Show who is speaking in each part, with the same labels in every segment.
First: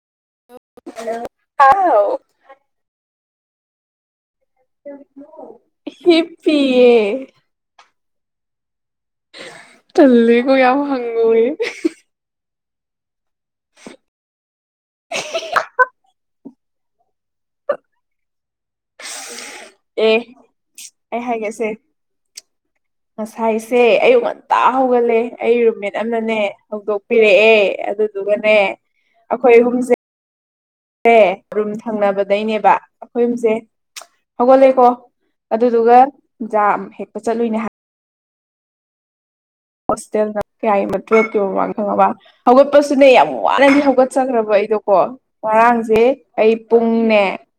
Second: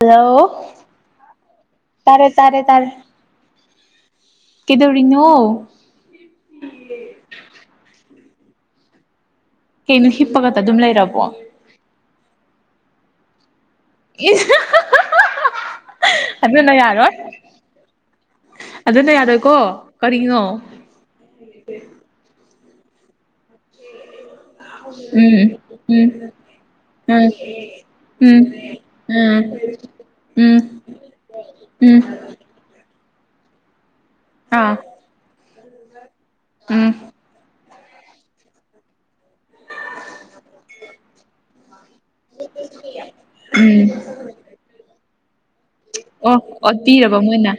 Speaker 1: hello
Speaker 2: ꯍꯥꯎ
Speaker 1: ꯇꯥꯔꯦ ꯇꯥꯔꯦ ꯇꯥꯔꯦ ꯀꯩꯗꯧꯔꯤꯅꯣ
Speaker 2: ꯍꯦꯄꯑ
Speaker 1: ꯀꯩꯅꯣ
Speaker 2: ꯇꯜꯒ
Speaker 1: ꯍꯤꯞꯄꯒꯇ ꯑꯗꯨꯝ
Speaker 2: ꯌꯥꯎ ꯍꯪ
Speaker 1: ꯂꯩꯔꯕꯣ
Speaker 2: ꯑꯣꯏꯣꯏ
Speaker 1: ꯏ ꯑꯗꯨꯅ ꯌꯥꯔꯣꯏ ꯑꯗꯨꯅ ꯌꯥꯔꯣꯏꯀꯣ
Speaker 2: ꯑꯦ
Speaker 1: ꯀꯔꯤꯅꯣ
Speaker 2: ꯑꯩ ꯍꯥꯏꯒꯁꯦ ꯉꯁꯥꯏꯁꯦ ꯑꯌꯨꯛ ꯉ ꯇꯥ ꯍꯧꯒꯠꯂꯦ
Speaker 1: ꯎꯝ
Speaker 2: ꯑꯩ ꯔꯨꯝꯃꯦꯠ
Speaker 1: ꯎꯝ
Speaker 2: ꯑꯃꯅꯅꯦ
Speaker 1: ꯎꯝ
Speaker 2: ꯍꯧꯗꯣꯛꯄꯤꯔꯛꯑꯦ ꯑꯗꯨꯗꯨꯒꯅꯦ
Speaker 1: ꯎꯝ ꯎꯝ
Speaker 2: ꯑꯦꯦ ꯔꯨꯝ
Speaker 1: ꯎꯝ
Speaker 2: ꯊꯪꯅꯕꯗꯩꯅꯦꯕ ꯑꯩꯈꯣꯏ ꯌꯨꯝꯁꯦ
Speaker 1: ꯑꯥ
Speaker 2: ꯍꯧꯒꯠꯂꯦꯀꯣ ꯑꯗꯨꯗꯨꯒ ꯖꯥ
Speaker 1: ꯎꯝ
Speaker 2: ꯍꯦꯛꯄ ꯆꯠꯂꯨꯅꯦ ꯍꯥꯏ ꯍꯣꯁꯇꯦꯜꯅ ꯀꯌꯥ ꯑꯃ ꯇ꯭ꯔꯦꯠꯀꯤꯣ ꯋꯥ ꯈꯪꯉꯕ ꯍꯧꯒꯠꯄꯁꯨꯅꯦ ꯌꯥꯝ ꯋꯥꯅꯗꯤ
Speaker 1: ꯎꯝ
Speaker 2: ꯍꯧꯒꯠꯆꯈ꯭ꯔꯕ ꯑꯩꯗꯣꯀꯣ ꯉꯔꯥꯡꯁꯦ
Speaker 1: ꯑꯣ
Speaker 2: ꯑꯩ
Speaker 1: ꯑꯣꯠꯄꯤꯔꯕ
Speaker 2: ꯄꯨꯡꯅꯦ
Speaker 1: ꯃꯣꯏꯅ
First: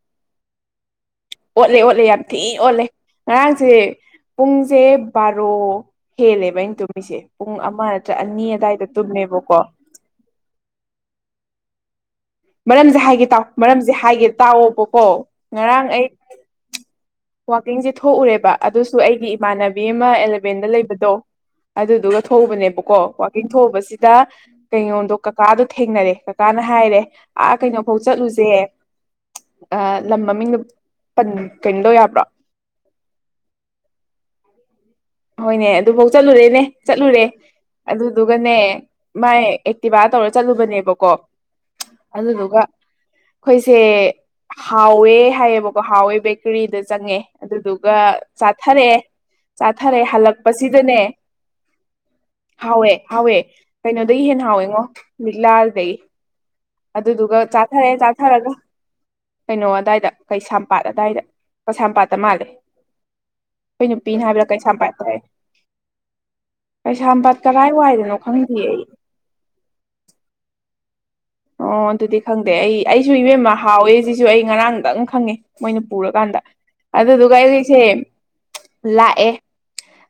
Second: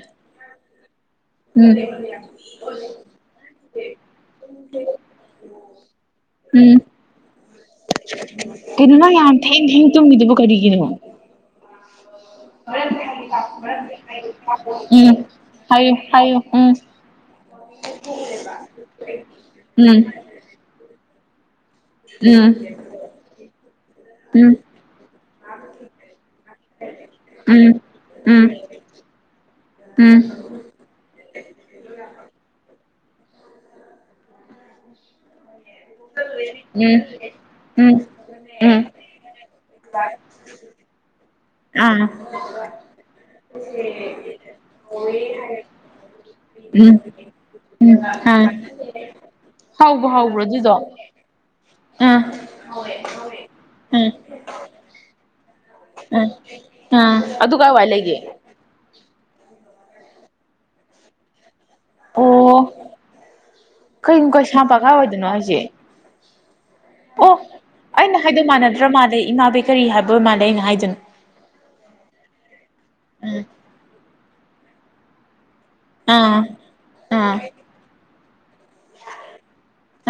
Speaker 1: ꯎꯝ
Speaker 2: ꯑꯣꯠꯂꯦ ꯑꯣꯠꯂꯦ ꯌꯥꯝ ꯊꯤ ꯑꯣꯠꯂꯦ ꯉꯔꯥꯡꯁꯦ ꯄꯨꯡꯁꯦ ꯕꯥꯔꯣ ꯍꯦꯜꯂꯦꯕ
Speaker 1: ꯎꯝ
Speaker 2: ꯑꯩꯅ ꯇꯨꯝꯃꯤꯁꯦ ꯄꯨꯡ ꯑꯃ ꯅꯠꯇ꯭ꯔ ꯑꯅꯤ ꯑꯋꯥꯏꯗ ꯇꯨꯝꯃꯦꯕꯀꯣ
Speaker 1: ꯇꯒꯤꯗꯨꯕꯨ ꯀꯔꯤꯒꯤꯅꯣ
Speaker 2: ꯃꯔꯝꯁꯦ ꯍꯥꯏꯒꯦ ꯇꯥꯎ ꯃꯔꯝꯁꯦ ꯍꯥꯏꯒꯦ ꯇꯥꯛꯑꯣꯕꯀꯣ ꯉꯔꯥꯡ ꯑꯩ
Speaker 1: ꯍꯥꯏꯣ ꯎꯝ
Speaker 2: ꯋꯥꯋꯥꯛꯀꯤꯡꯁꯦ ꯊꯣꯛꯎꯔꯦꯕ ꯑꯗꯨꯁꯨ ꯑꯩꯒꯤ ꯏꯃꯥꯟꯅꯕꯤ
Speaker 1: ꯎꯝ
Speaker 2: ꯑꯃ ꯑꯦꯂꯚꯦꯟꯗ ꯂꯩꯕꯗꯣ ꯑꯗꯨꯗꯨꯒ
Speaker 1: ꯎꯝ
Speaker 2: ꯊꯣꯛꯎꯕꯅꯦꯕꯀꯣ ꯋꯥꯋꯥꯛꯀꯤꯡ ꯊꯎꯕꯁꯤꯗ
Speaker 1: ꯎꯝ
Speaker 2: ꯀꯩꯅꯣꯗꯣ ꯀꯀꯥꯗꯣ ꯊꯦꯡꯅꯔꯦ ꯀꯀꯥꯅ ꯍꯥꯏꯔꯦ ꯑꯥ
Speaker 1: ꯎꯝ
Speaker 2: ꯀꯩꯅꯣꯐꯧ
Speaker 1: ꯎꯝ
Speaker 2: ꯆꯠꯂꯨꯁꯦ
Speaker 1: ꯎꯝ ꯎꯝ
Speaker 2: ꯂꯝ ꯃꯃꯤꯡꯗ ꯀꯩꯅꯣꯗꯧ ꯌꯥꯕ꯭ꯔꯣ ꯎ ꯍꯣꯏꯅꯦ ꯑꯗꯨꯐꯥꯎ ꯆꯠꯂꯨꯔꯦꯅꯦ
Speaker 1: ꯎꯝ
Speaker 2: ꯆꯠꯂꯨꯔꯦ
Speaker 1: ꯎꯝ
Speaker 2: ꯑꯗꯨꯗꯨꯒꯅꯦ
Speaker 1: ꯎꯝ
Speaker 2: ꯃꯥꯏ ꯑꯦꯛꯇꯤꯚꯥ ꯇꯧꯔ ꯆꯠꯂꯨꯕꯅꯦꯕꯀꯣ
Speaker 1: ꯑꯥ
Speaker 2: ꯑꯗꯨꯗꯨꯒ ꯑꯩꯈꯣꯏꯁꯦ ꯍꯥꯎꯋꯦ ꯍꯥꯏꯌꯦꯕꯀꯣ ꯍꯥꯎꯋꯦ ꯕꯦꯀꯔꯤꯗ
Speaker 1: ꯎꯝ
Speaker 2: ꯆꯪꯉꯦ ꯑꯗꯨꯗꯨꯒ
Speaker 1: ꯎꯝ ꯑꯥ
Speaker 2: ꯆꯥꯊꯔꯛꯑꯦ ꯆꯥꯊꯔꯦ
Speaker 1: ꯍꯥꯎꯕ ꯍꯥꯎꯕ꯭ꯔꯣ ꯑꯗꯨꯗꯣ
Speaker 2: ꯍꯜꯂꯛꯄꯁꯤꯗꯅꯦ
Speaker 1: ꯑꯥ
Speaker 2: ꯍꯥꯎꯋꯦ ꯍꯥꯎꯋꯦ
Speaker 1: ꯎꯝ
Speaker 2: ꯀꯩꯅꯣꯗꯒꯤ ꯍꯦꯟꯅ ꯍꯥꯎꯋꯦꯉꯣ ꯂꯤꯛꯂꯥ
Speaker 1: ꯎꯝ ꯑꯥ
Speaker 2: ꯑꯗꯨꯗꯨꯒ
Speaker 1: ꯑꯗꯨ ꯀꯥꯏꯋꯥꯏ
Speaker 2: ꯆꯥꯊꯔꯦ
Speaker 1: ꯂꯩꯒꯦ
Speaker 2: ꯆꯥꯊꯔꯒ ꯀꯩꯅꯣ ꯑꯗꯥꯋꯥꯏꯗ ꯀꯩꯁꯥꯝꯄꯥꯠ ꯑꯋꯥꯏꯗ ꯀꯩꯁꯥꯝꯄꯥꯠꯇ
Speaker 1: ꯑꯣ
Speaker 2: ꯃꯥꯜꯂꯦ ꯑꯩꯈꯣꯏ ꯅꯨꯄꯤꯅ
Speaker 1: ꯀꯩꯅꯣ
Speaker 2: ꯍꯥꯏꯕꯥ
Speaker 1: ꯀꯩꯁꯥꯝꯄꯥꯠ ꯀꯥꯏ
Speaker 2: ꯀꯩꯁꯥꯝꯄꯥꯠꯇ
Speaker 1: ꯋꯥꯏꯗꯅꯣ ꯍꯥꯏꯁꯦ
Speaker 2: ꯀꯩꯁꯥꯝꯄꯥꯠ ꯀꯗꯥꯥꯏ ꯋꯥꯏꯗꯅꯣ ꯈꯪꯗꯦ ꯑꯩ
Speaker 1: ꯃꯥ ꯂꯩ ꯏꯃꯥꯕꯩ ꯀꯔꯤ ꯍꯥꯏꯕ ꯃꯥꯜ ꯂꯩ ꯑꯩꯅ ꯍꯥꯏꯗꯅ
Speaker 2: ꯑꯣ ꯑꯗꯨꯗꯤ ꯈꯪꯗꯦ ꯑꯩ ꯑꯩꯁꯨ
Speaker 1: ꯎꯝ
Speaker 2: ꯏꯕꯦꯝꯃ ꯍꯥꯎꯋꯦ ꯁꯤꯁꯨ ꯑꯩ ꯉꯔꯥꯡꯗꯪ ꯈꯪꯉꯦ ꯃꯣꯏꯅ ꯄꯨꯔꯀꯥꯟꯗ
Speaker 1: ꯑꯥ ꯑꯥ
Speaker 2: ꯑꯗꯨꯗꯨꯒ ꯑꯩꯈꯩꯁꯦ ꯂꯥꯛꯑꯦ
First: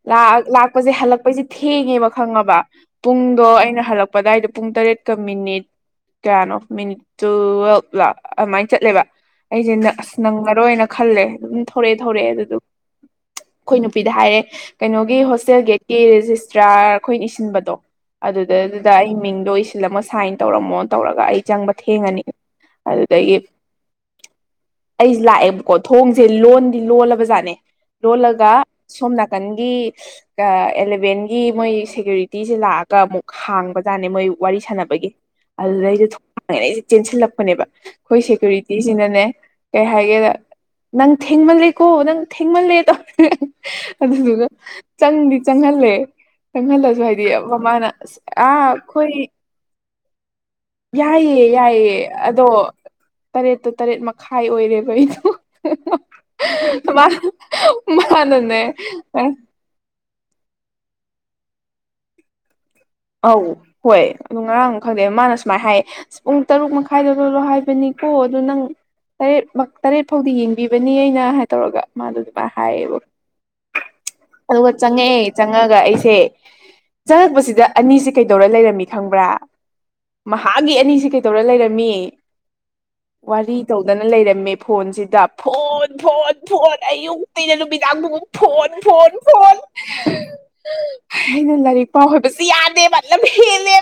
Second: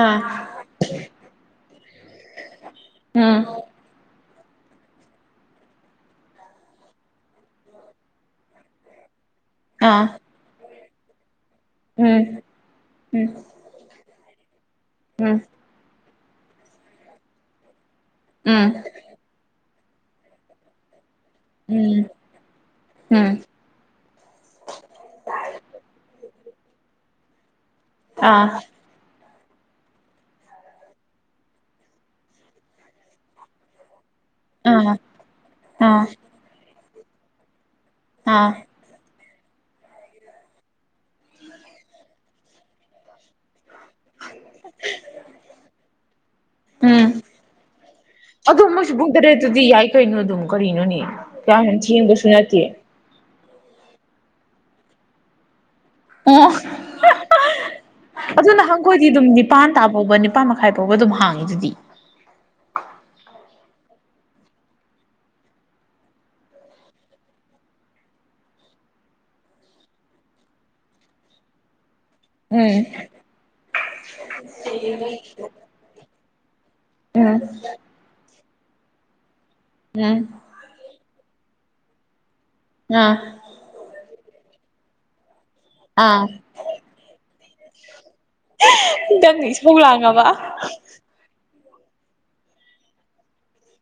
Speaker 1: ꯑꯥ
Speaker 2: ꯂꯥꯛꯄꯁꯦ ꯍꯜꯂꯛꯄꯩꯁꯦ ꯊꯦꯡꯉꯦꯕ ꯈꯪꯉꯕ
Speaker 1: ꯎꯝ
Speaker 2: ꯄꯨꯡꯗꯣ ꯑꯩꯅ ꯍꯜꯂꯛꯄ ꯑꯗꯨꯏꯗ ꯄꯨꯡ ꯇꯔꯦꯠꯀ ꯃꯤꯅꯤꯠ ꯀꯌꯥꯅꯣ ꯃꯤꯅꯤꯠ ꯇꯨꯋꯦꯜꯕ ꯂ ꯑꯗꯨꯃꯥꯏꯅ ꯆꯠꯂꯦꯕ ꯑꯩꯁꯦ
Speaker 1: ꯑꯥ
Speaker 2: ꯑꯁ ꯅꯪꯉꯔꯣꯏꯅ ꯈꯜꯂꯦ ꯑꯗꯨꯝ ꯊꯂꯛꯑꯦ
Speaker 1: ꯎꯝ
Speaker 2: ꯊꯂꯛꯑꯦ ꯑꯗꯨꯗꯨ
Speaker 1: ꯎꯝ
Speaker 2: ꯑꯩꯈꯣꯏ ꯅꯨꯄꯤꯗ ꯍꯥꯏꯔꯦ ꯀꯩꯅꯣꯒꯤ
Speaker 1: ꯎꯝ
Speaker 2: ꯍꯣꯁꯇꯦꯜ ꯒꯦꯠꯀꯤ ꯔꯦꯖꯤꯁꯇ꯭ꯔꯥꯔ ꯑꯩꯈꯣꯏꯅ ꯏꯁꯤꯟꯕꯗꯣ
Speaker 1: ꯎꯝ
Speaker 2: ꯑꯗꯨꯗꯗꯨꯗ ꯑꯩ ꯃꯤꯡꯗꯣ ꯏꯁꯤꯜꯂꯝꯃ ꯁꯥꯏꯟ ꯇꯧꯔꯝꯃꯣꯅ ꯇꯧꯔꯒ ꯑꯩ ꯆꯪꯕ
Speaker 1: ꯎꯝ
Speaker 2: ꯊꯦꯡꯉꯅꯤ
Speaker 1: ꯎꯝ
Speaker 2: ꯑꯗꯨꯗꯒꯤ ꯑꯩꯁ ꯂꯥꯛꯑꯦꯕꯀꯣ ꯊꯣꯡꯁꯦ ꯂꯣꯟꯗꯤ ꯂꯣꯜꯂꯕ ꯖꯥꯠꯅꯦ
Speaker 1: ꯑꯥ
Speaker 2: ꯂꯣꯜꯂꯒ ꯁꯣꯝ ꯅꯥꯀꯟꯒꯤ ꯑꯦꯂꯚꯦꯟꯒꯤ ꯃꯣꯏ ꯁꯦꯀ꯭ꯌꯨꯔꯤꯇꯤꯁꯦ ꯂꯥꯛꯑꯒ ꯑꯃꯨꯛ ꯍꯥꯡꯕꯖꯥꯅꯦ ꯃꯣꯏ ꯋꯥꯔꯤ
Speaker 1: ꯑꯥ
Speaker 2: ꯁꯥꯟꯅꯕꯒꯤ ꯑꯗꯨꯗ
Speaker 1: ꯑꯥ
Speaker 2: ꯑꯩꯗ ꯊꯣꯡꯥꯡꯉꯦꯅ ꯑꯩꯁꯦ ꯆꯦꯟꯁꯤꯜꯂꯛꯄꯅꯦꯕ ꯑꯩꯈꯣꯏ
Speaker 1: ꯑꯥ
Speaker 2: ꯁꯦꯀ꯭ꯌꯨꯔꯤꯇꯤ ꯁꯤꯤꯁꯤꯅꯅꯦ ꯀꯩ ꯍꯥꯏꯒꯦꯗ ꯅꯪ ꯊꯦꯡꯃꯜꯂꯦꯀꯣ ꯅꯪ ꯊꯦꯡꯃꯜꯂꯦ ꯇꯧꯔ ꯑꯗꯨꯗꯨꯅ ꯆꯪꯗꯤ ꯆꯪꯍꯜꯂꯦ ꯆꯪꯍꯜꯂꯁꯨ
Speaker 1: ꯎꯝ
Speaker 2: ꯍꯥꯏꯗꯤ ꯃꯃꯥꯅ ꯑꯁ ꯑꯥ ꯑꯩꯈꯣꯏ
Speaker 1: ꯑꯗꯨꯗꯤ ꯌꯥꯏ ꯀꯩꯅꯣ ꯑꯗꯨꯝ ꯀꯔꯤꯅꯣꯅꯦ
Speaker 2: ꯌꯥꯏꯌꯦ
Speaker 1: ꯀꯌꯥꯝ ꯍꯦꯟꯅ ꯊꯦꯡꯕꯁꯨ ꯅꯠꯇꯦ
Speaker 2: ꯇꯔꯦꯠꯇꯨ ꯇꯔꯦꯠ ꯃꯈꯥꯏ ꯑꯣꯏꯔꯦꯕ ꯑꯩꯗꯣ
Speaker 1: ꯑꯣ
Speaker 2: ꯃꯥ
Speaker 1: ꯑꯗꯨ
Speaker 2: ꯃꯥꯅꯅꯦ
Speaker 1: ꯅꯍꯥꯟꯈꯣꯏꯗꯤ ꯑꯗꯨꯝ ꯅꯤꯄꯥꯟ ꯇꯥ ꯐꯥꯎꯕ ꯅꯤꯄꯥꯥꯟ ꯃꯈꯥꯏ ꯐꯥꯎꯕ ꯑꯗꯨꯝ ꯍꯥꯡꯉꯤ ꯑꯗꯨꯗꯤ
Speaker 2: ꯑꯧ ꯍꯣꯏ ꯑꯗꯨ ꯉꯔꯥꯡ ꯑꯃ ꯈꯪꯗꯦ ꯃꯥꯅ ꯁꯨꯃꯥꯏꯅ ꯍꯥꯏ ꯑ ꯄꯨꯡ ꯇꯔꯨꯛ ꯃꯈꯥꯏꯗ ꯂꯣꯏꯂꯣ ꯍꯥꯏꯕꯅꯤꯀꯣ ꯑꯗꯨꯗꯣ ꯅꯪ ꯇꯔꯦꯠꯃꯛ ꯇꯔꯦꯠ ꯐꯥꯎꯗꯤ ꯌꯦꯡꯕꯤꯕꯅꯤ ꯑꯩꯅ ꯍꯥꯏ ꯇꯧꯔꯒ ꯃꯥꯗꯨ
Speaker 1: ꯎꯝ
Speaker 2: ꯑꯗꯨꯒ ꯆꯪꯉꯛꯑꯦ ꯆꯪꯉꯑꯒ ꯑꯩꯁꯦ
Speaker 1: ꯎꯝ
Speaker 2: ꯆꯪꯉꯛꯄꯁꯤꯗ ꯑꯅꯤꯁꯦ ꯀꯩꯗꯧꯔ ꯂꯩꯔꯝꯃꯤ ꯈꯪꯕ꯭ꯔꯥ
Speaker 1: ꯎꯝ
Speaker 2: ꯃꯍꯥꯒꯤ ꯑꯅꯤꯁꯤ ꯀꯩꯗꯧꯔ ꯂꯩꯔꯝꯃꯤ
Speaker 1: ꯑꯥ
Speaker 2: ꯋꯥꯔꯤ ꯇꯧꯗꯅ ꯂꯩꯔꯝꯃꯦ ꯐꯣꯟꯁꯤꯗ ꯐꯣꯟ
Speaker 1: ꯑꯥ
Speaker 2: ꯐꯣꯟ ꯐꯣꯟ ꯑꯌꯨꯛꯇꯩꯅ ꯅꯨꯃꯤꯗꯥꯡꯐꯥꯎ ꯐꯣꯟ ꯐꯣꯟ
Speaker 1: ꯅꯪꯅ
Speaker 2: ꯐꯣꯟ
Speaker 1: ꯏꯁꯧ ꯂꯥꯡꯉꯕ
Speaker 2: ꯑꯩꯅ ꯂꯥꯏꯔꯤꯛ ꯄꯥꯎ ꯍꯣꯏꯕꯁꯤ ꯌꯥꯗꯦꯕ ꯂꯝ ꯍꯦꯜꯂꯦ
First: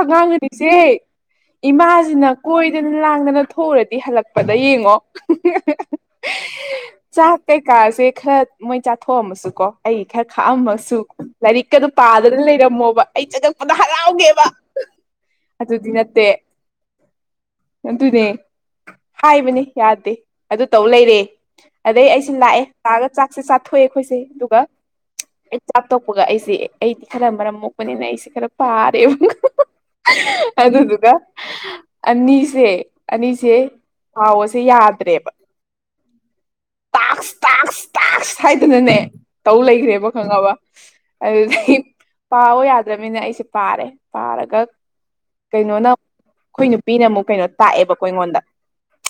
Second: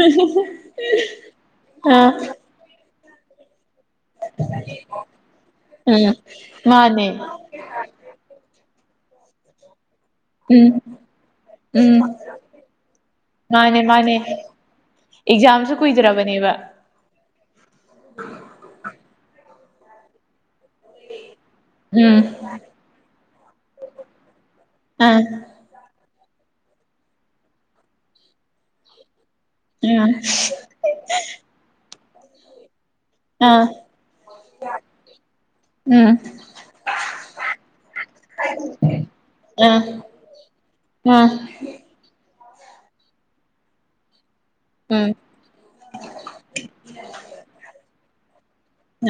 Speaker 2: ꯑꯉꯥꯡ ꯑꯅꯤꯁꯦ
Speaker 1: ꯑꯥ
Speaker 2: ꯏꯃꯥꯁꯤꯅ ꯀꯣꯏꯗꯅ ꯂꯥꯡꯗꯅ ꯊꯣꯛꯎꯔꯗꯤ ꯍꯜꯂꯛ ꯄꯗ ꯌꯦꯡꯉꯣ
Speaker 1: ꯎꯝ ꯃꯥꯅꯦ
Speaker 2: ꯆꯥꯛ ꯀꯩꯀꯥꯁꯦ ꯈꯔ ꯃꯣꯏ ꯆꯥꯊꯣꯛꯑꯝꯃꯁꯨ ꯀꯣ ꯑꯩ ꯈꯔ
Speaker 1: ꯎꯝ
Speaker 2: ꯈꯥꯛꯑꯝꯃꯁꯨ ꯂꯥꯏꯔꯤꯛꯀꯗꯨ
Speaker 1: ꯎꯝ
Speaker 2: ꯄꯥꯗꯅ ꯂꯩꯔꯝꯃꯣꯕ ꯑꯩ ꯆꯉꯛꯄꯗ
Speaker 1: ꯃꯥꯅꯦ ꯃꯥꯅꯦ
Speaker 2: ꯍꯔꯥꯎꯒꯦꯕ
Speaker 1: ꯑꯦꯛꯖꯥꯝꯁꯨ
Speaker 2: ꯑꯗꯨꯗꯤ ꯅꯠꯇꯦ
Speaker 1: ꯀꯨꯏꯗ꯭ꯔꯕꯅꯦꯕ
Speaker 2: ꯑꯗꯨꯅꯦ ꯍꯥꯏꯕꯅꯦ ꯌꯥꯗꯦ ꯑꯗꯨ ꯇꯧ ꯂꯩꯔꯦ ꯑꯗꯩ
Speaker 1: ꯎꯝ
Speaker 2: ꯑꯩꯁꯦ ꯂꯥꯛꯑꯦ ꯂꯥꯛꯑꯒ ꯆꯥꯛꯁꯦ ꯆꯥꯊꯣꯛꯑꯦ ꯑꯩꯈꯣꯏꯁꯦ ꯑꯗꯨꯒ
Speaker 1: ꯑꯥ
Speaker 2: ꯑꯩ ꯆꯥꯛ ꯇꯣꯛꯄꯒ ꯑꯩꯁꯦ ꯑꯩꯗꯤ ꯈꯔ ꯃꯔꯝ ꯃꯣꯛꯄꯅꯤꯅ ꯑꯩꯁꯦ ꯈꯔ ꯄꯥꯔꯦꯕ
Speaker 1: ꯎꯝ
Speaker 2: ꯑꯗꯨꯗꯨꯒ ꯑꯅꯤꯁꯦ ꯑꯅꯤꯁꯦ
Speaker 1: ꯑꯥ
Speaker 2: ꯄꯥꯑꯣꯁꯦ ꯌꯥꯗ꯭ꯔꯦꯕ
Speaker 1: ꯑꯥ
Speaker 2: ꯇꯥꯛꯁ ꯇꯥꯛꯁ ꯍꯥꯏꯗꯅꯅꯦ ꯇꯧ
Speaker 1: ꯑꯥ
Speaker 2: ꯂꯩꯈ꯭ꯔꯦꯕ ꯈꯪꯉꯕ
Speaker 1: ꯑꯥ
Speaker 2: ꯑꯗꯨꯗꯤ ꯄꯥꯕ ꯌꯥꯗ꯭ꯔꯅꯤꯅ ꯑꯩꯁꯦ ꯄꯥꯔꯦ ꯄꯥꯔꯒ
Speaker 1: ꯎꯝ
Speaker 2: ꯀꯩꯅꯣꯅ ꯑꯩꯈꯣꯏ ꯅꯨꯄꯤꯅ ꯑꯃꯨꯛ ꯀꯩꯅꯣ ꯇꯥꯛꯑꯦꯕꯀꯣ ꯑꯩꯉꯣꯟꯗ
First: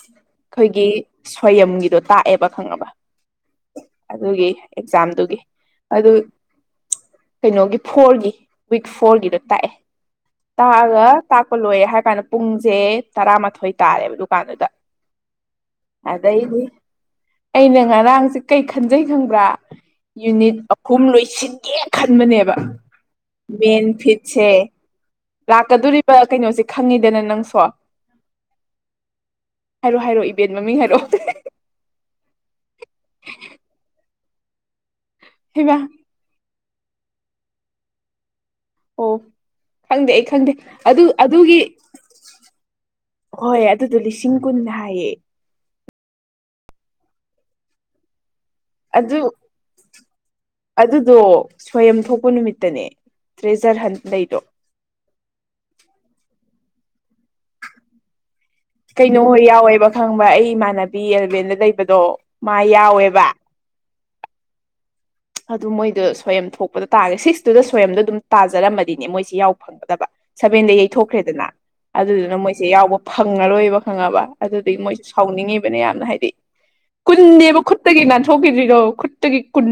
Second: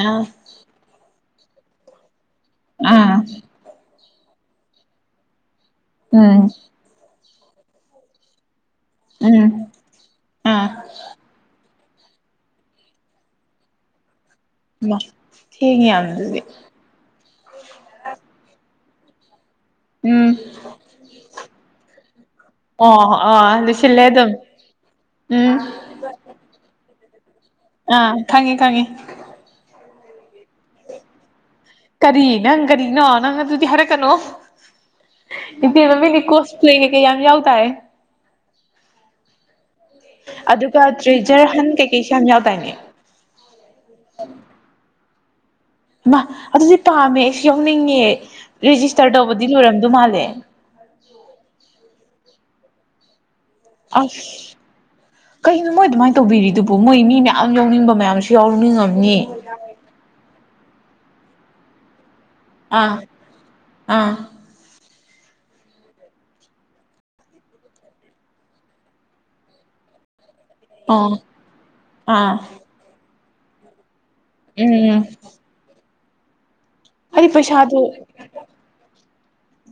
Speaker 1: ꯑꯥ
Speaker 2: ꯑꯩꯈꯣꯏꯒꯤ ꯁꯣꯌꯝꯒꯤꯗꯣ ꯇꯥꯛꯑꯦꯕ ꯈꯪꯉꯕ
Speaker 1: ꯑꯥ
Speaker 2: ꯑꯗꯨꯒꯤ ꯑꯦꯛꯖꯥꯝꯗꯨꯒꯤ ꯑꯗꯨ
Speaker 1: ꯎꯝ
Speaker 2: ꯀꯩꯅꯣꯒꯤ ꯐꯣꯔꯒꯤ ꯋꯤꯛ ꯐꯣꯔꯒꯤꯗꯣ
Speaker 1: ꯎꯝ
Speaker 2: ꯇꯥꯛꯑꯦ
Speaker 1: ꯑꯥ
Speaker 2: ꯇꯥꯛꯑꯒ ꯇꯥꯛꯄ ꯂꯣꯏꯔꯦ ꯍꯥꯏꯔ ꯀꯥꯟꯗ ꯄꯨꯡꯁꯦ ꯇꯔꯥꯃꯥꯊꯣꯏ ꯇꯥꯔꯦꯕ ꯄꯥꯗꯗ
Speaker 1: ꯃꯥ ꯊꯦꯡꯉꯦ ꯌꯥꯝꯅ ꯑꯗꯨꯗꯤ
Speaker 2: ꯑꯗꯩꯗꯤ ꯑꯩꯅ ꯉꯔꯥꯡꯁꯦ ꯀꯩ ꯈꯟꯖꯩ ꯈꯪꯕ꯭ꯔꯥ
Speaker 1: ꯎꯝ
Speaker 2: ꯌꯨꯅꯤꯠ ꯑꯍꯨꯝ ꯂꯣꯏꯁꯤꯟꯒꯦ ꯈꯟꯕꯅꯦꯕ
Speaker 1: ꯑꯣ ꯑꯣ
Speaker 2: ꯃꯦꯟ
Speaker 1: ꯂꯣꯏꯁꯤꯜꯂꯦ ꯑꯗꯨꯝ
Speaker 2: ꯐꯤꯠꯁꯦ
Speaker 1: ꯎꯝ
Speaker 2: ꯂꯥꯛꯀꯗꯣꯔꯤꯕ ꯀꯩꯅꯣꯁꯦ ꯈꯪꯉꯦꯗꯅ ꯅꯪꯁꯨ
Speaker 1: ꯑ ꯈꯪꯉꯤ ꯈꯉꯤ
Speaker 2: ꯍꯥꯏꯔꯛꯑꯣ ꯍꯥꯏꯔꯛꯑꯣ ꯏꯕꯦꯟ ꯃꯃꯤꯡ ꯍꯥꯏꯔꯛꯑꯣ
Speaker 1: ꯀꯔꯤ ꯅꯪ ꯀꯔꯤꯅꯣ ꯅꯪ ꯑꯗꯨꯗꯤ ꯍꯥꯏꯔꯛꯀꯅꯣ
Speaker 2: ꯍꯩꯃꯥ
Speaker 1: ꯏꯇꯦ ꯃꯃꯤꯡꯅꯤ ꯀꯣ [unintelligible] ꯌꯥꯝ ꯌꯥꯎꯇꯥꯢ
Speaker 2: ꯑꯣ ꯈꯪꯗꯦ ꯑꯩ ꯈꯪꯗꯦ
Speaker 1: ꯑꯗꯨꯒ
Speaker 2: ꯑꯗꯨ
Speaker 1: ꯇ꯭ꯔꯦꯖꯔ
Speaker 2: ꯑꯗꯨꯒꯤ
Speaker 1: ꯍꯟ ꯀꯩꯀꯩꯁꯨ ꯌꯥꯝ ꯌꯥꯎꯗꯥꯏꯅꯦ
Speaker 2: ꯍꯣꯏ ꯑꯗꯨꯗꯣ ꯂꯤꯁꯤꯡ ꯀꯨꯟꯅꯤ ꯍꯥꯏꯌꯦ
Speaker 1: ꯏꯃꯥ ꯑꯗꯨꯗꯤ ꯄꯥꯝꯃꯦ ꯑꯩꯁꯨ ꯌꯥꯎꯅꯤꯡꯉꯦ ꯔꯦꯖꯤꯁꯇꯔ
Speaker 2: ꯑꯗꯨ
Speaker 1: ꯇꯧꯕꯗꯤ ꯂꯣꯏꯔꯝꯗꯣꯏ ꯃꯥꯜꯂꯦ
Speaker 2: ꯑꯗꯨꯗꯣ ꯁꯣꯌꯝ ꯊꯣꯛꯄ ꯅꯨꯃꯤꯠꯇꯅꯦ ꯇ꯭ꯔꯦꯖꯔ ꯍꯟ ꯂꯩꯗꯣ
Speaker 1: ꯑꯁ ꯀꯅꯣ ꯃꯣꯏ ꯑꯗꯨꯃꯥꯏꯅ ꯇꯧꯕꯤꯔꯤꯗꯨꯕꯣ ꯃꯣꯏ ꯃꯤ ꯃꯌꯥꯝ ꯌꯥꯎꯅꯤꯡꯕ ꯃꯌꯥꯝꯁꯨ ꯌꯥꯎꯅꯤꯡꯉ
Speaker 2: ꯀꯩꯅꯣ ꯍꯣꯏ ꯌꯥꯎꯋꯦꯕ ꯈꯪꯕ ꯑꯩ ꯏꯃꯥꯟꯅꯕꯤ ꯑꯦꯂꯚꯦꯟꯗ ꯂꯩꯕꯗꯣ ꯃꯥ
Speaker 1: ꯑꯥ
Speaker 2: ꯌꯥꯎꯋꯦꯕ
Speaker 1: ꯑꯥ
Speaker 2: ꯑꯗꯨ ꯃꯣꯏꯗꯣ ꯁꯣꯌꯝ ꯊꯣꯛꯄꯗ ꯇꯥꯔꯦ ꯁꯤꯛꯁꯇꯨꯗ ꯁꯣꯌꯝꯗꯣ ꯑꯗꯨꯝ ꯇꯥꯖꯔꯝꯃꯗꯤꯅꯦ ꯃꯣꯏꯁꯦ ꯌꯥꯎꯕ ꯐꯪꯒꯗꯕ ꯁꯚꯦꯟꯗ
Speaker 1: ꯑꯣ
Speaker 2: ꯌꯩꯊꯣꯛꯈ꯭ꯔꯦꯗꯅ
Speaker 1: ꯑꯥ
Speaker 2: ꯑꯗꯨꯗꯨꯅ ꯃꯣꯏꯁꯦ ꯌꯥꯎꯕ ꯐꯪꯉꯔꯣꯏꯕ ꯈꯪꯉꯕ ꯑꯗꯨꯗꯨꯒꯤ ꯃꯣꯏ
Speaker 1: ꯎꯝ
Speaker 2: ꯁꯥꯎꯅꯤꯡꯉꯤꯕꯅꯦ ꯌꯥꯝꯅ ꯍꯥꯏꯗꯤ
Speaker 1: ꯑꯩ
Speaker 2: ꯀꯨꯟꯅꯦꯕ
Speaker 1: ꯄꯩꯁꯥꯗꯨ
Speaker 2: ꯈꯨꯠꯇꯒꯤ ꯅꯥꯟꯊꯣꯛꯈ꯭ꯔꯤꯁꯤ ꯈꯨꯠꯇꯒꯤ ꯀꯨꯟ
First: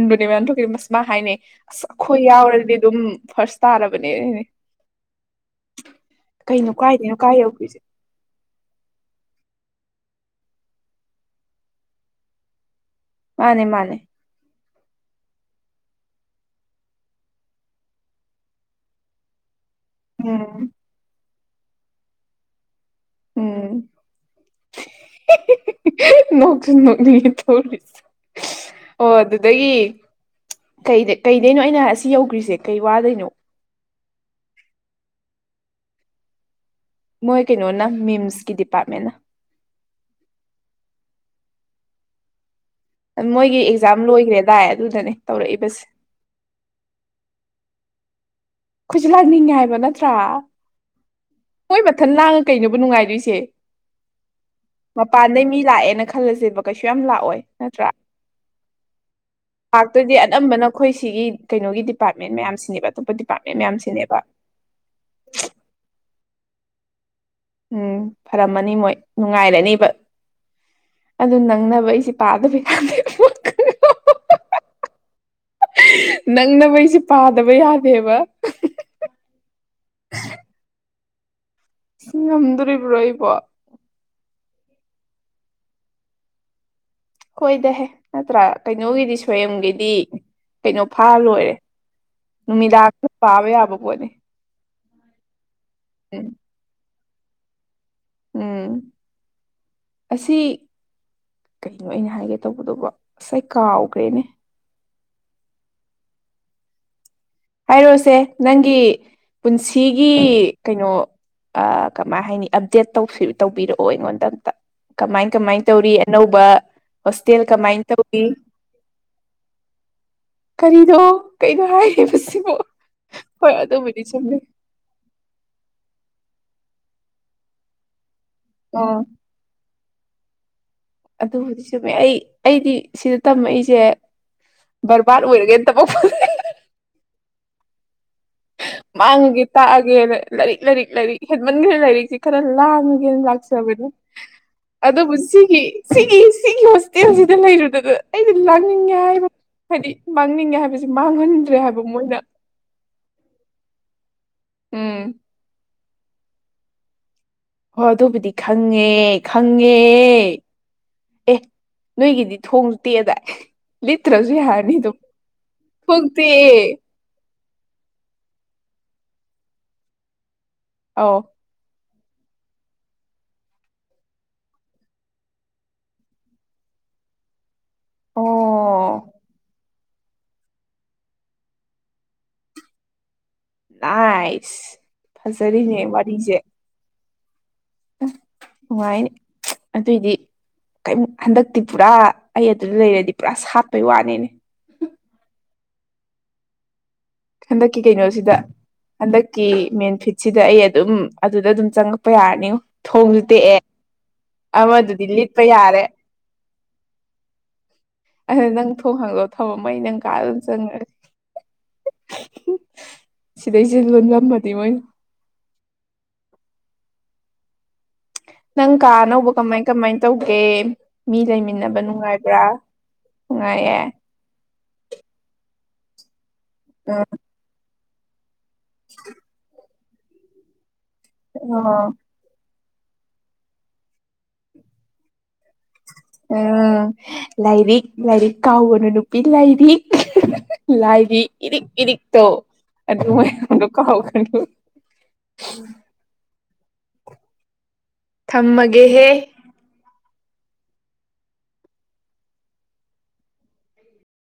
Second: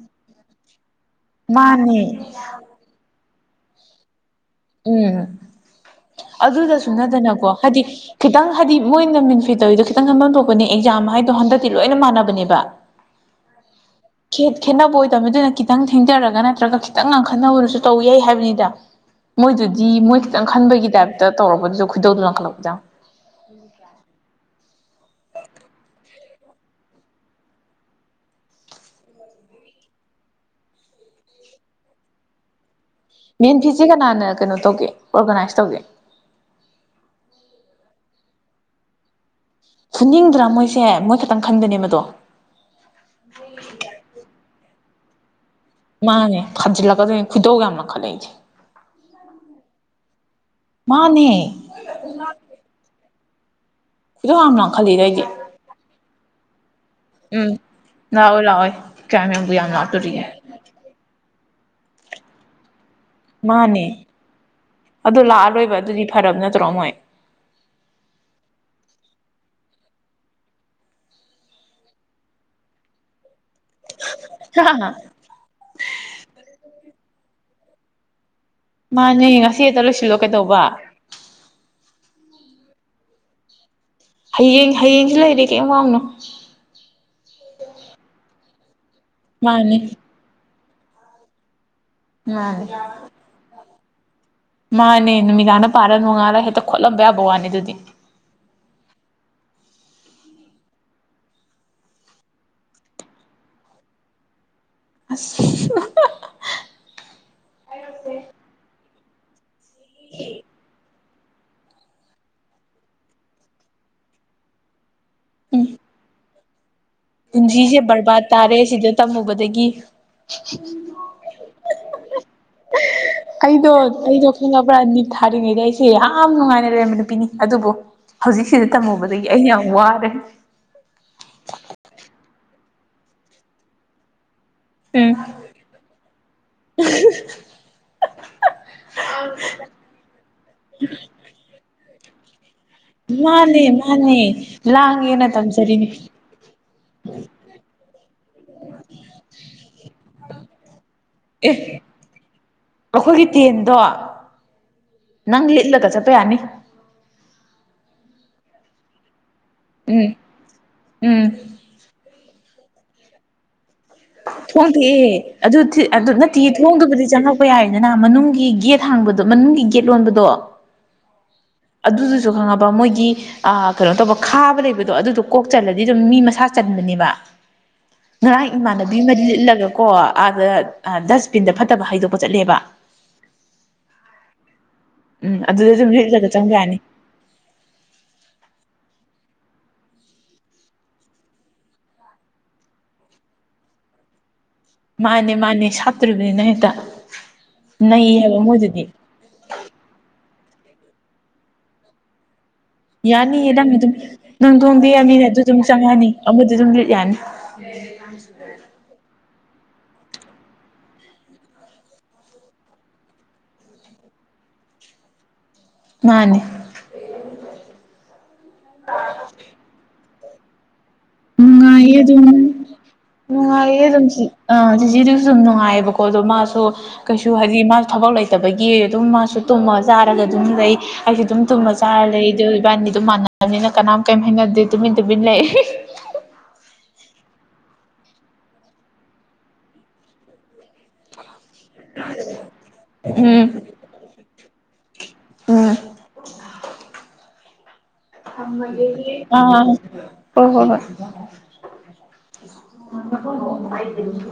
Speaker 2: ꯑꯁ ꯃꯥ ꯍꯥꯏꯅꯩ ꯑꯁ
Speaker 1: ꯃꯥꯅꯦ
Speaker 2: ꯑꯩꯈꯣꯏ ꯌꯥꯎꯔꯗꯤ ꯑꯗꯨꯝ ꯐꯥꯔꯁ ꯇꯥꯔꯕꯅꯦꯅꯦ
Speaker 1: ꯎꯝ ꯑꯗꯨꯗꯁꯨ
Speaker 2: ꯀꯥꯏꯗꯩꯅꯣ ꯀꯥꯏ
Speaker 1: ꯅꯠꯇꯅꯀꯣ
Speaker 2: ꯌꯧꯈ꯭ꯔꯤꯁꯦ
Speaker 1: ꯍꯥꯏꯗꯤ ꯈꯤꯇꯪ ꯍꯥꯏꯗꯤ ꯃꯣꯏꯅ ꯃꯤꯟꯐꯤꯠ ꯇꯧꯔꯤꯗꯣ ꯈꯤꯇꯪ ꯍꯝꯐꯝ ꯊꯣꯛꯄꯅꯦ ꯑꯦꯛꯖꯥꯝ ꯍꯥꯏꯗꯣ ꯍꯟꯗꯛꯇꯤ ꯂꯣꯏꯅ ꯃꯥꯟꯅꯕꯅꯦꯕ
Speaker 2: ꯃꯥꯅꯦ ꯃꯥꯅꯦ
Speaker 1: ꯈꯦꯠꯅꯕ ꯑꯣꯏꯗꯕꯅꯤ ꯑꯗꯨꯅ ꯈꯤꯇꯪ ꯊꯦꯡꯖꯔꯒ ꯅꯠꯇ꯭ꯔꯒ ꯈꯤꯇꯪ ꯉꯥꯡꯈꯠꯅꯕꯗꯨꯁꯨ ꯇꯧ ꯌꯥꯏ ꯍꯥꯏꯕꯅꯤꯗ ꯃꯣꯏꯗꯨꯗꯤ ꯃꯣꯏ ꯈꯤꯇꯪ
Speaker 2: ꯎꯝ
Speaker 1: ꯈꯟꯕꯒꯤ ꯇꯥꯏꯞꯇ ꯇꯧꯛꯔꯕꯗꯨꯗꯁꯨ ꯈꯣꯏꯗꯧꯗꯨ ꯂꯪꯈꯠꯂꯛꯄꯗꯪ
Speaker 2: ꯎꯝ
Speaker 1: [unintelligible]
Speaker 2: ꯅꯣꯛꯁꯨ ꯅꯣꯛꯅꯤꯡꯉꯦ ꯊꯧꯔꯤ ꯑꯣ ꯑꯗꯨꯗꯒꯤ ꯀꯩ ꯀꯩꯗꯩꯅꯣ ꯑꯩꯅ ꯑꯁꯤ ꯌꯧꯈ꯭ꯔꯤꯁꯦ ꯀꯩ ꯋꯥꯗꯣꯏꯅꯣ
Speaker 1: ꯃꯦꯟ ꯐꯤꯁꯦ ꯀꯅꯥꯅ ꯀꯩꯅꯣ ꯇꯧꯒꯦ ꯑꯣꯔꯒꯅꯥꯏꯁ ꯇꯧꯒꯦ
Speaker 2: ꯃꯣꯏ ꯀꯩꯅꯣꯅ ꯃꯤꯝꯁꯀꯤ ꯗꯤꯄꯥꯔꯠꯃꯦꯟꯅ
Speaker 1: ꯐꯨꯅꯤꯡꯗ꯭ꯔꯥ ꯃꯣꯏꯁꯦ ꯃꯣꯏ ꯈꯛꯇꯪ ꯈꯪꯗꯅꯦꯕꯗꯣ
Speaker 2: ꯃꯣꯏꯒꯤ ꯑꯦꯛꯖꯥꯝ ꯂꯣꯏꯈ꯭ꯔꯦꯗꯥꯏ ꯑꯗꯨꯗꯅꯦ ꯇꯧꯔꯛꯏꯕꯁꯦ
Speaker 1: ꯃꯥꯅꯦ ꯐꯥꯖꯤꯜꯂꯛꯀꯗꯣꯏꯅꯦ ꯈꯣꯏꯗꯧ ꯌꯥꯝ ꯃꯈ ꯃꯈꯜꯂꯛꯏꯁꯦ
Speaker 2: ꯈꯣꯏꯁꯨ ꯂꯥꯛꯅꯤꯡꯉꯦ ꯍꯥꯏꯕ ꯅꯠꯇ꯭ꯔꯥ
Speaker 1: ꯃꯥꯅꯦ
Speaker 2: ꯍꯣꯏ ꯃꯊꯟ ꯂꯥꯡꯉ ꯀꯩꯅꯕꯨ ꯅꯨꯡꯉꯥꯏꯗꯣꯏꯁꯦ
Speaker 1: ꯈꯨꯗꯧ ꯌꯥꯝ ꯂꯪꯈꯠꯂꯤꯗ ꯑꯩꯗꯤ
Speaker 2: ꯃꯄꯥꯟꯗꯩ ꯃꯤ ꯂꯥꯛꯑꯦꯅ ꯈꯜꯂꯁꯦꯕ ꯀꯩꯁꯨ ꯌꯥꯝ ꯂꯥꯛꯑꯣꯏ
Speaker 1: ꯎꯝ
Speaker 2: ꯅꯠꯇ꯭ꯔꯥ
Speaker 1: ꯂꯥꯛꯑꯣꯏ ꯂꯥꯛꯑꯣꯏ ꯀꯌꯥꯝ ꯌꯥꯝꯕꯨ ꯌꯥꯝ
Speaker 2: ꯂꯥꯛꯇꯣꯏꯗꯤ
Speaker 1: ꯂꯥꯛꯇꯣꯔꯤꯒꯦ
Speaker 2: ꯑꯅꯝꯕꯅ ꯑꯩꯈꯣꯏ ꯁꯤꯒꯤ ꯀꯩꯅꯣꯒꯤ ꯗꯤꯄꯥꯔꯠꯃꯦꯟ ꯃꯌꯥꯝꯁꯤꯅꯦꯕ ꯑꯇꯣꯞꯄ ꯗꯤꯄꯥꯔꯠꯃꯦꯟ
Speaker 1: ꯃꯥꯅꯦ
Speaker 2: ꯃꯌꯥꯝꯁꯤꯅꯦꯕ
Speaker 1: ꯑꯗꯨ ꯂꯥꯛꯑ ꯂꯣꯏꯕ ꯑꯗꯨꯗꯤ ꯐꯔꯕ ꯅꯠꯇ꯭ꯔꯣ ꯃꯣꯏ
Speaker 2: ꯎꯝ ꯐꯔꯝꯃꯅꯤ ꯃꯣꯏ ꯅꯨꯡꯉꯥꯏꯔꯅꯤꯕ ꯑꯗꯨ ꯅꯪꯅꯕ ꯑꯩꯁꯦ ꯄꯥꯗꯕ ꯌꯥꯗꯦ
Speaker 1: [unintelligible]
Speaker 2: ꯅꯪꯅ ꯃꯩꯁꯦ ꯄꯥꯗꯕ ꯌꯥꯗꯦꯕ
Speaker 1: ꯃꯥꯅꯦ ꯉꯁꯤ ꯑꯦꯛꯇ ꯂꯣꯏꯁꯤꯜꯂꯣ ꯀꯩꯗꯧꯕ
Speaker 2: ꯉꯝꯗꯣꯔꯤꯕ꯭ꯔꯣ ꯑꯩꯕꯣ
Speaker 1: ꯍꯌꯦꯡ ꯍꯌꯦꯡꯁꯤ ꯂꯩꯔꯦ ꯀꯩ ꯋꯥꯡꯅꯣ
Speaker 2: ꯍꯣꯏꯗꯍꯦ ꯅꯠꯇ꯭ꯔꯥ ꯀꯩꯅꯣꯒꯤꯗꯤ
Speaker 1: ꯃꯥꯅꯦ
Speaker 2: ꯁ꯭ꯝꯒꯤꯗꯤ ꯀꯩꯅꯣ ꯐꯥ ꯂꯣꯏꯔꯦ
Speaker 1: ꯃꯥꯅꯦ
Speaker 2: ꯅꯨꯃꯤꯗꯥ ꯄꯥꯕꯦ ꯌꯥꯕꯕꯣꯅꯦ
Speaker 1: ꯃꯥꯅꯦ ꯅꯨꯃꯤꯗꯥꯡꯗ ꯄꯥꯔ
Speaker 2: ꯎꯝ
Speaker 1: ꯅꯣꯡꯉꯥꯜꯂ ꯍꯦꯛꯇ ꯈꯣꯠꯂꯝꯕ ꯌꯥꯕ ꯋꯥꯅꯤ ꯑꯗꯨꯗꯤ
Speaker 2: ꯎꯝ ꯑꯁꯤ ꯀꯩꯅꯣ ꯑꯩꯅ ꯍꯥꯏꯒꯦ ꯇꯧꯕꯗꯧꯕ ꯉꯁꯥꯏ ꯀꯥꯎꯈ꯭ꯔꯦꯅꯦ
Speaker 1: ꯑꯁ
Speaker 2: ꯍꯥꯏꯔꯣꯁꯦ ꯅꯪꯒꯤ ꯄꯨꯟꯁꯤꯒꯤ ꯀꯩꯅꯣ ꯀꯃꯥꯏ ꯍꯥꯏꯅꯤ ꯑꯞꯗꯦꯠ ꯇꯧꯕꯤꯔꯛꯑꯣ ꯑꯩꯉꯣꯟꯗ ꯑꯝꯇ ꯀꯃꯥꯏ ꯀꯃꯥꯏ ꯇꯧꯔꯤ ꯑꯅꯧꯕ ꯍꯣꯁꯇꯦꯜ
Speaker 1: ꯄꯨꯟꯁꯤꯁꯦ
Speaker 2: ꯀꯃꯥꯏꯅ ꯇꯧꯏ
Speaker 1: ꯕꯔꯕꯥꯠ ꯇꯥꯔꯦ ꯁꯤꯗ ꯇꯝꯃꯨꯕꯗꯒꯤ
Speaker 2: ꯀꯔꯤꯅꯣ ꯀꯩꯅꯣ ꯍꯥꯏ [unintelligible] ꯍꯣꯏ
Speaker 1: ꯑꯩꯗꯣ
Speaker 2: ꯑꯗꯨꯕꯨꯗꯤ
Speaker 1: ꯑꯩꯗꯣ
Speaker 2: ꯆꯨꯝꯃꯦ
Speaker 1: ꯈꯪꯉꯕ꯭ꯔꯥ ꯅꯤꯠ ꯊꯥꯔꯤꯉꯩꯗ ꯑꯩꯁꯦ ꯌꯥꯝ ꯅꯨꯡꯉꯥꯏꯅ ꯂꯩꯔꯝꯕ ꯅꯨꯄꯤꯅꯤ ꯑꯗꯨꯕꯨ ꯍꯧꯖꯤꯛꯁꯤꯗ
Speaker 2: ꯑꯥ
Speaker 1: ꯇꯝꯃꯨꯕꯗꯒꯤ ꯑꯩ ꯌꯥꯝ ꯋꯥꯔꯦ
Speaker 2: ꯑꯗꯨꯕꯨꯗꯤ ꯆꯨꯝꯃꯦ ꯑꯩ ꯑꯩꯗꯤ ꯁꯤꯗ ꯇꯝꯃꯛꯏꯁꯦ
Speaker 1: ꯎꯝ
Speaker 2: ꯕꯔꯕꯥꯔꯗ ꯑꯣꯏꯔꯒꯦ [unintelligible] ꯃꯥꯡꯉꯒꯦ ꯇꯥꯛꯑꯒꯦ ꯂꯥꯏꯔꯤꯛ ꯂꯥꯏꯔꯤꯛ ꯂꯥꯏꯔꯤꯛ ꯍꯦꯟꯃꯟꯈ꯭ꯔꯦ ꯂꯥꯏꯛꯁꯤ ꯈꯔ ꯂꯥꯝ
Speaker 1: ꯃꯥꯅꯦ
Speaker 2: ꯂꯥꯛꯆꯕꯅꯤ
Speaker 1: ꯃꯥꯅꯦ
Speaker 2: ꯑꯗꯕꯨ
Speaker 1: ꯂꯥꯡꯉꯦꯅ
Speaker 2: ꯁꯤꯒꯤ
Speaker 1: ꯇꯝꯖꯔꯤꯅꯤ
Speaker 2: ꯁꯤ ꯁꯤ ꯍꯇꯦꯜꯁꯤꯗ ꯂꯩꯔꯨꯗꯗ ꯑꯩꯗꯤ ꯃꯥꯡꯅꯤꯡꯉꯦ ꯍꯥꯏꯕ ꯍꯥꯏꯗꯤ ꯃꯥꯡꯅꯤꯡꯉꯦ ꯍꯥꯏꯕꯁꯤ
Speaker 1: ꯑꯦ
Speaker 2: ꯃꯥꯡꯍꯟꯗ꯭ꯔꯦ ꯍꯥꯏꯕ ꯃꯣꯏꯅ
Speaker 1: ꯑꯩꯈꯣꯏꯒꯤ ꯇꯦꯟꯗꯣ
Speaker 2: ꯎꯝ
Speaker 1: ꯅꯪ ꯂꯤꯠꯂꯒ ꯆꯠꯄ ꯌꯥꯅꯤ
Speaker 2: ꯍ ꯑꯗꯨꯕꯨꯗꯤ ꯈꯪꯉꯦ ꯈꯪꯉꯦ
Speaker 1: ꯎꯝ ꯎꯝ
Speaker 2: ꯑꯦ ꯅꯣꯏꯒꯤꯗꯤ ꯊꯣꯡꯇꯦ ꯑꯗꯥꯏ ꯂꯤꯇ꯭ꯔꯁꯨ
Speaker 1: ꯊꯣꯡꯗꯦꯑꯦ ꯑꯗꯨ ꯑꯗꯨ ꯅꯠꯇꯦ
Speaker 2: ꯇꯦꯛꯑꯦ
Speaker 1: ꯊꯣꯡꯗꯕꯨꯗꯤ ꯆꯪꯉꯛ ꯄ ꯌꯥꯏꯗꯅ ꯃꯅꯨꯡꯒꯤ ꯒꯦꯠ ꯍꯥꯡꯕꯗꯣ ꯃꯅꯨꯡꯒꯤ ꯒꯦꯠ ꯂꯣꯟꯕꯗꯣ
Speaker 2: ꯑꯧ
Speaker 1: ꯑꯗꯨꯗꯨꯁꯨ ꯈꯪꯉꯕ ꯃꯣꯏꯒꯤ ꯑ ꯀꯩꯅꯣ ꯇꯧꯕ ꯈꯥꯕ ꯂꯩꯕꯗꯣ ꯑꯗꯨꯗꯣ ꯀꯣꯛ ꯆꯜꯂꯗꯤ ꯑꯗꯨꯝ ꯃꯤ ꯃꯁꯥ ꯆꯟꯕꯅꯦꯕ
Speaker 2: ꯑꯣ
Speaker 1: ꯉꯔꯥꯡ ꯏꯃꯅꯗꯤ ꯃ [unintelligible] ꯆꯠꯇꯒ [unintelligible] ꯀꯣ ꯑꯥꯗ ꯗꯁꯕꯤꯟꯗ ꯐꯠꯇꯕ ꯍꯥꯏꯩꯗꯣꯛꯄ ꯆꯠꯂꯦꯕ
Speaker 2: ꯑꯩꯁ
Speaker 1: ꯎꯝ ꯑꯗꯨꯗ
Speaker 2: ꯐꯖꯔꯤꯅꯦ
Speaker 1: ꯑꯗꯨꯝ ꯂꯤꯠꯂꯒ
Speaker 2: ꯋꯥꯔꯤꯁꯦ
Speaker 1: ꯆꯪꯕ ꯌꯥꯅꯤ
Speaker 2: ꯑꯁ ꯅꯨꯡꯉꯥꯏꯔꯤ ꯑꯗꯨꯏꯗꯤ ꯀꯩꯝ ꯍꯟꯗꯛꯇꯤ ꯄꯨꯔꯥ ꯑꯩ ꯑꯗꯨꯗ ꯂꯩꯔꯗꯤ ꯄꯨꯔꯥ ꯁꯥꯠꯄꯩ ꯋꯥꯅꯤꯅꯦ
Speaker 1: ꯃꯥꯅꯦ ꯃꯥꯅꯦ ꯁꯥꯠꯇ꯭ꯔꯤꯕꯅꯤꯅ ꯍꯦꯛꯇ ꯅꯩꯌꯦꯕ ꯃꯣꯏꯗꯨꯗꯤ
Speaker 2: ꯀꯤ ꯃꯦꯟꯐꯤꯠꯁꯤꯗ ꯑꯩ ꯑꯗꯨꯝ ꯑꯗꯨꯗ ꯑꯗꯨꯝ ꯆꯪꯉꯛꯄ ꯌꯥꯔꯅꯤꯉꫭ
Speaker 1: ꯌꯥꯅꯤꯌꯦ ꯅꯪ ꯑꯗꯨꯝ [unintelligible] ꯅꯅꯨꯡ
Speaker 2: ꯑꯃꯗꯨꯗꯤ
Speaker 1: ꯊꯣꯡꯕꯤꯔꯅꯤꯅ ꯑꯗꯨ
Speaker 2: ꯂꯤꯠꯄ
Speaker 1: ꯑꯗꯨꯝ
Speaker 2: ꯌꯥꯔꯦ
Speaker 1: ꯆꯪꯉꯅꯤ ꯑꯃꯗꯤ ꯑꯗꯨꯝ ꯂꯤꯠ ꯌꯥꯅꯤ ꯎꯝ [unintelligible]
Speaker 2: ꯑꯗꯨ ꯅꯪ ꯊꯣꯡ ꯍꯥꯡꯇꫭꯛ ꯊꯕꯛꯃꯩ [unintelligible] ꯅꯪ ꯀꯥ ꯑꯗꯨꯝ ꯆꯪꯉꯦ ꯁꯤꯗꯩꯁ‌ꯦ ꯂꯣꯟꯂꯝꯃꯗꯤ ꯃꯣꯏ
Speaker 1: ꯃꯥꯅꯦ
Speaker 2: ꯅꯪ ꯀꯥ ꯑꯅꯧꯕ ꯀꯃꯥꯏ ꯀꯃꯥꯏ ꯇꯧꯒꯦ ꯃꯤ ꯂꯩꯃꯤꯟꯅꯕ
Speaker 1: ꯅꯨꯡꯉꯥꯏꯌꯦ ꯑꯗꯨꯝ
Speaker 2: ꯅꯨꯡꯉꯥꯏꯕ꯭ꯔꯥ ꯅꯨꯡꯉꯥꯏꯌꯦ
Speaker 1: ꯑ ꯆꯤꯖꯤꯗꯨꯁꯨ ꯑꯗꯨꯨꯝ ꯅꯨꯡꯉꯥꯏꯌꯦꯕꯀꯣ ꯑꯗꯣ ꯃꯥꯁꯨ
Speaker 2: ꯑ
Speaker 1: ꯀꯩꯁꯨ ꯍꯥꯏꯗꯤ ꯃꯥꯁꯨ ꯊꯕꯛ ꯂꯩ ꯇꯕꯒꯤ ꯑꯗꯨꯝ ꯃꯥꯁꯨ ꯇꯨꯝꯃ ꯆꯥꯔꯒ ꯑꯗꯨꯝ ꯂꯩ ꯑꯩꯁꯨ ꯑꯗꯨꯝ ꯇꯨꯝꯃ
Speaker 2: ꯑꯣ
Speaker 1: ꯆꯥꯔ ꯂꯩ ꯑꯗꯨ ꯏꯕꯥꯅꯤꯗꯨꯣ ꯃꯥꯟꯅꯅꯕꯅꯤꯅ ꯀꯅꯥꯝ ꯀꯔꯤꯝ ꯍꯥꯏꯅꯗꯦ ꯇꯨꯃꯤꯟ ꯇꯨꯃꯤꯟ ꯂꯩ
Speaker 2: ꯎꯝ ꯂꯥꯏꯔꯤꯛ ꯂꯥꯏꯔꯤꯛ ꯀꯥꯎꯕꯅꯨ ꯅꯨꯄꯤ ꯂꯥꯏꯔꯤꯛ ꯂꯥꯏꯔꯤꯛ ꯏꯔꯤꯛ ꯏꯔꯤꯛꯛꯇꯣ ꯑꯗꯨ
Speaker 1: ꯎꯝ
Speaker 2: ꯃꯗ [unintelligible] ꯀꯥꯎꯒꯅꯨ
Speaker 1: ꯎꯝ
Speaker 2: ꯊꯝꯃꯒꯦꯍꯦ
Speaker 1: ꯑꯥ ꯍꫭ ꯍꯣ ꯍꯣꯏ